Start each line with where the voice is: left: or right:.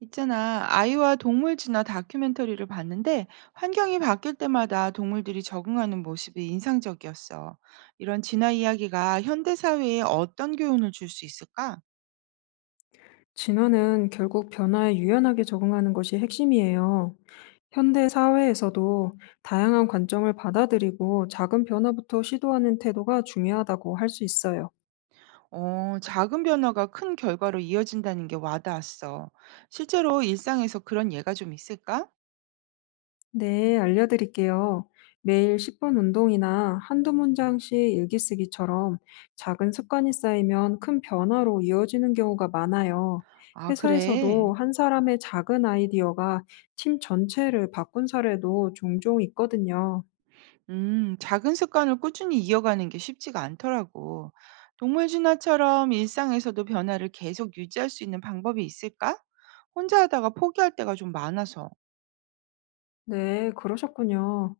right: 있잖아, 아이와 동물 진화 다큐멘터리를 봤는데 환경이 바뀔 때마다 동물들이 적응하는 모습이 인상적이었어. 이런 진화 이야기가 현대 사회에 어떤 교훈을 줄 수 있을까?
left: 진화는 결국 변화에 유연하게 적응하는 것이 핵심이에요. 현대 사회에서도 다양한 관점을 받아들이고 작은 변화부터 시도하는 태도가 중요하다고 할 수 있어요.
right: 작은 변화가 큰 결과로 이어진다는 게 와닿았어. 실제로 일상에서 그런 예가 좀 있을까?
left: 네, 알려드릴게요. 매일 10분 운동이나 한두 문장씩 일기 쓰기처럼 작은 습관이 쌓이면 큰 변화로 이어지는 경우가 많아요.
right: 아, 그래.
left: 회사에서도 한 사람의 작은 아이디어가 팀 전체를 바꾼 사례도 종종 있거든요.
right: 작은 습관을 꾸준히 이어가는 게 쉽지가 않더라고. 동물 진화처럼 일상에서도 변화를 계속 유지할 수 있는 방법이 있을까? 혼자 하다가 포기할 때가 좀 많아서.
left: 네, 그러셨군요.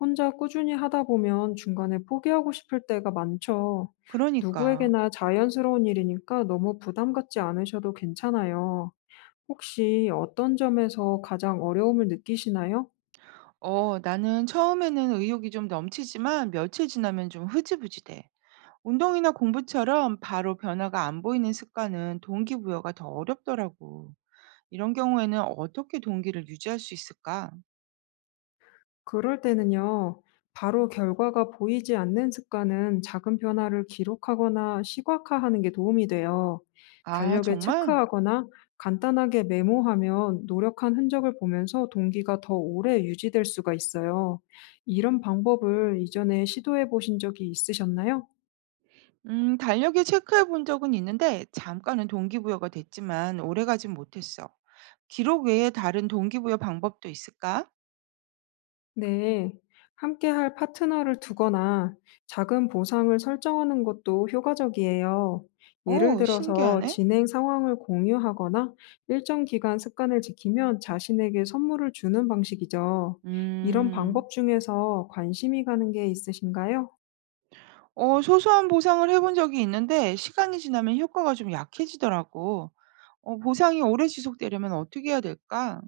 left: 혼자 꾸준히 하다 보면 중간에 포기하고 싶을 때가 많죠.
right: 그러니까.
left: 누구에게나 자연스러운 일이니까 너무 부담 갖지 않으셔도 괜찮아요. 혹시 어떤 점에서 가장 어려움을 느끼시나요?
right: 나는 처음에는 의욕이 좀 넘치지만 며칠 지나면 좀 흐지부지 돼. 운동이나 공부처럼 바로 변화가 안 보이는 습관은 동기부여가 더 어렵더라고. 이런 경우에는 어떻게 동기를 유지할 수 있을까?
left: 그럴 때는요, 바로 결과가 보이지 않는 습관은 작은 변화를 기록하거나 시각화하는 게 도움이 돼요.
right: 아,
left: 달력에
right: 정말?
left: 체크하거나 간단하게 메모하면 노력한 흔적을 보면서 동기가 더 오래 유지될 수가 있어요. 이런 방법을 이전에 시도해 보신 적이 있으셨나요?
right: 달력에 체크해 본 적은 있는데 잠깐은 동기부여가 됐지만 오래가진 못했어. 기록 외에 다른 동기부여 방법도 있을까?
left: 네, 함께할 파트너를 두거나 작은 보상을 설정하는 것도 효과적이에요. 예를
right: 오,
left: 들어서
right: 신기하네.
left: 진행 상황을 공유하거나 일정 기간 습관을 지키면 자신에게 선물을 주는 방식이죠. 이런
right: 음,
left: 방법 중에서 관심이 가는 게 있으신가요?
right: 소소한 보상을 해본 적이 있는데 시간이 지나면 효과가 좀 약해지더라고. 보상이 오래 지속되려면 어떻게 해야 될까?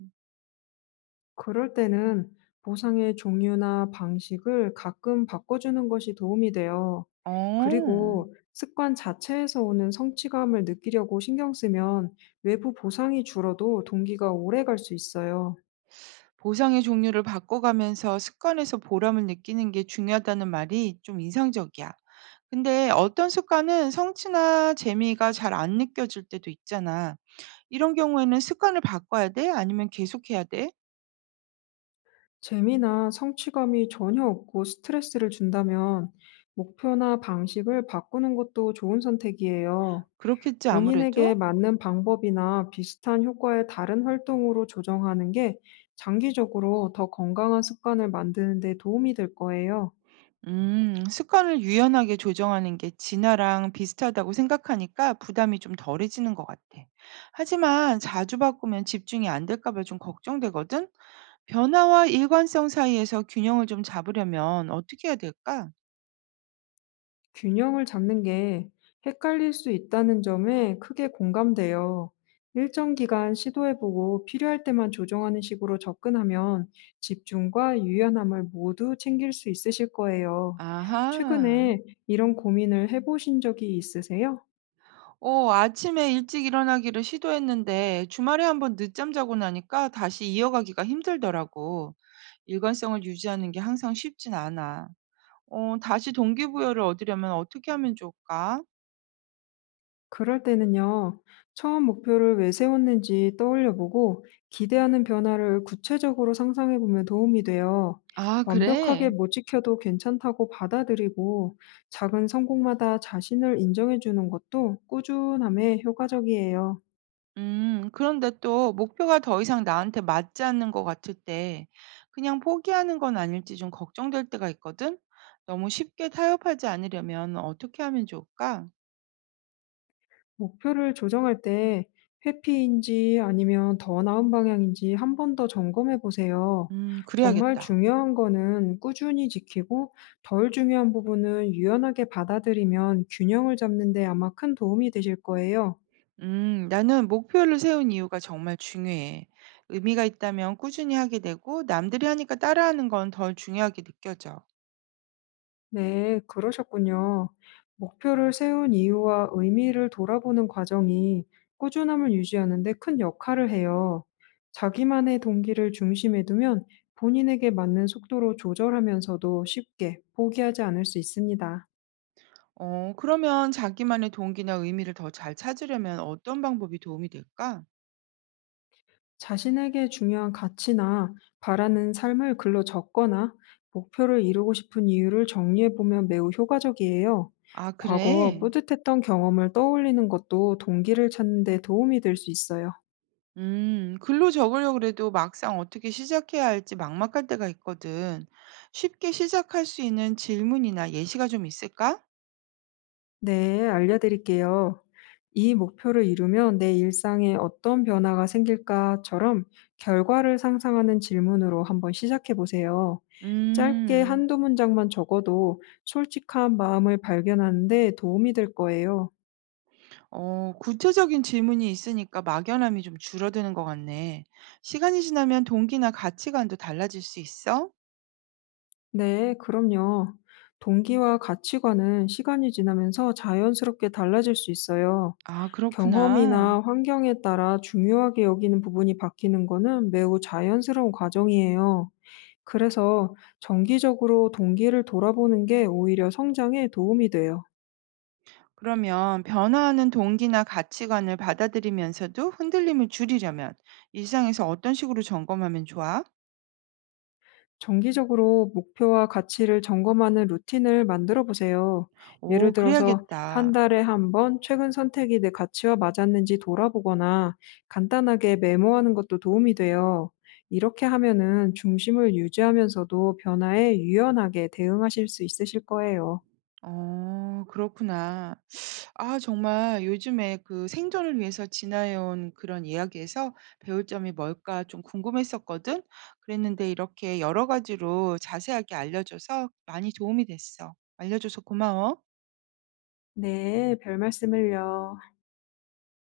left: 그럴 때는 보상의 종류나 방식을 가끔 바꿔주는 것이 도움이 돼요.
right: 어,
left: 그리고 습관 자체에서 오는 성취감을 느끼려고 신경 쓰면 외부 보상이 줄어도 동기가 오래 갈 수 있어요.
right: 보상의 종류를 바꿔가면서 습관에서 보람을 느끼는 게 중요하다는 말이 좀 인상적이야. 근데 어떤 습관은 성취나 재미가 잘 안 느껴질 때도 있잖아. 이런 경우에는 습관을 바꿔야 돼? 아니면 계속해야 돼?
left: 재미나 성취감이 전혀 없고 스트레스를 준다면 목표나 방식을 바꾸는 것도 좋은 선택이에요.
right: 그렇겠지,
left: 본인에게
right: 아무래도?
left: 맞는 방법이나 비슷한 효과의 다른 활동으로 조정하는 게 장기적으로 더 건강한 습관을 만드는 데 도움이 될 거예요.
right: 습관을 유연하게 조정하는 게 진화랑 비슷하다고 생각하니까 부담이 좀 덜해지는 것 같아. 하지만 자주 바꾸면 집중이 안 될까 봐 좀 걱정되거든? 변화와 일관성 사이에서 균형을 좀 잡으려면 어떻게 해야 될까?
left: 균형을 잡는 게 헷갈릴 수 있다는 점에 크게 공감돼요. 일정 기간 시도해보고 필요할 때만 조정하는 식으로 접근하면 집중과 유연함을 모두 챙길 수 있으실 거예요.
right: 아하.
left: 최근에 이런 고민을 해보신 적이 있으세요?
right: 아침에 일찍 일어나기를 시도했는데 주말에 한번 늦잠 자고 나니까 다시 이어가기가 힘들더라고. 일관성을 유지하는 게 항상 쉽진 않아. 다시 동기부여를 얻으려면 어떻게 하면 좋을까?
left: 그럴 때는요, 처음 목표를 왜 세웠는지 떠올려 보고 기대하는 변화를 구체적으로 상상해 보면 도움이 돼요.
right: 아,
left: 완벽하게
right: 그래?
left: 못 지켜도 괜찮다고 받아들이고 작은 성공마다 자신을 인정해 주는 것도 꾸준함에 효과적이에요.
right: 그런데 또 목표가 더 이상 나한테 맞지 않는 것 같을 때 그냥 포기하는 건 아닐지 좀 걱정될 때가 있거든? 너무 쉽게 타협하지 않으려면 어떻게 하면 좋을까?
left: 목표를 조정할 때 회피인지 아니면 더 나은 방향인지 한 번 더 점검해 보세요. 정말
right: 그래야겠다.
left: 중요한 거는 꾸준히 지키고 덜 중요한 부분은 유연하게 받아들이면 균형을 잡는 데 아마 큰 도움이 되실 거예요.
right: 나는 목표를 세운 이유가 정말 중요해. 의미가 있다면 꾸준히 하게 되고, 남들이 하니까 따라하는 건 덜 중요하게 느껴져.
left: 네, 그러셨군요. 목표를 세운 이유와 의미를 돌아보는 과정이 꾸준함을 유지하는 데 큰 역할을 해요. 자기만의 동기를 중심에 두면 본인에게 맞는 속도로 조절하면서도 쉽게 포기하지 않을 수 있습니다.
right: 그러면 자기만의 동기나 의미를 더 잘 찾으려면 어떤 방법이 도움이 될까?
left: 자신에게 중요한 가치나 바라는 삶을 글로 적거나 목표를 이루고 싶은 이유를 정리해 보면 매우 효과적이에요.
right: 아,
left: 과거
right: 그래?
left: 뿌듯했던 경험을 떠올리는 것도 동기를 찾는 데 도움이 될 수 있어요.
right: 글로 적으려고 해도 막상 어떻게 시작해야 할지 막막할 때가 있거든. 쉽게 시작할 수 있는 질문이나 예시가 좀 있을까?
left: 네, 알려드릴게요. 이 목표를 이루면 내 일상에 어떤 변화가 생길까처럼 결과를 상상하는 질문으로 한번 시작해 보세요. 짧게
right: 음.
left: 한두 문장만 적어도 솔직한 마음을 발견하는데 도움이 될 거예요.
right: 구체적인 질문이 있으니까 막연함이 좀 줄어드는 것 같네. 시간이 지나면 동기나 가치관도 달라질 수 있어?
left: 네, 그럼요. 동기와 가치관은 시간이 지나면서 자연스럽게 달라질 수 있어요.
right: 아, 그렇구나.
left: 경험이나 환경에 따라 중요하게 여기는 부분이 바뀌는 거는 매우 자연스러운 과정이에요. 그래서 정기적으로 동기를 돌아보는 게 오히려 성장에 도움이 돼요.
right: 그러면 변화하는 동기나 가치관을 받아들이면서도 흔들림을 줄이려면 일상에서 어떤 식으로 점검하면 좋아?
left: 정기적으로 목표와 가치를 점검하는 루틴을 만들어 보세요.
right: 오,
left: 예를 들어서 한
right: 그래야겠다.
left: 달에 한 번 최근 선택이 내 가치와 맞았는지 돌아보거나 간단하게 메모하는 것도 도움이 돼요. 이렇게 하면은 중심을 유지하면서도 변화에 유연하게 대응하실 수 있으실 거예요.
right: 그렇구나. 아 정말 요즘에 그 생존을 위해서 지나해 온 그런 이야기에서 배울 점이 뭘까 좀 궁금했었거든. 그랬는데 이렇게 여러 가지로 자세하게 알려줘서 많이 도움이 됐어. 알려줘서 고마워.
left: 네, 별 말씀을요.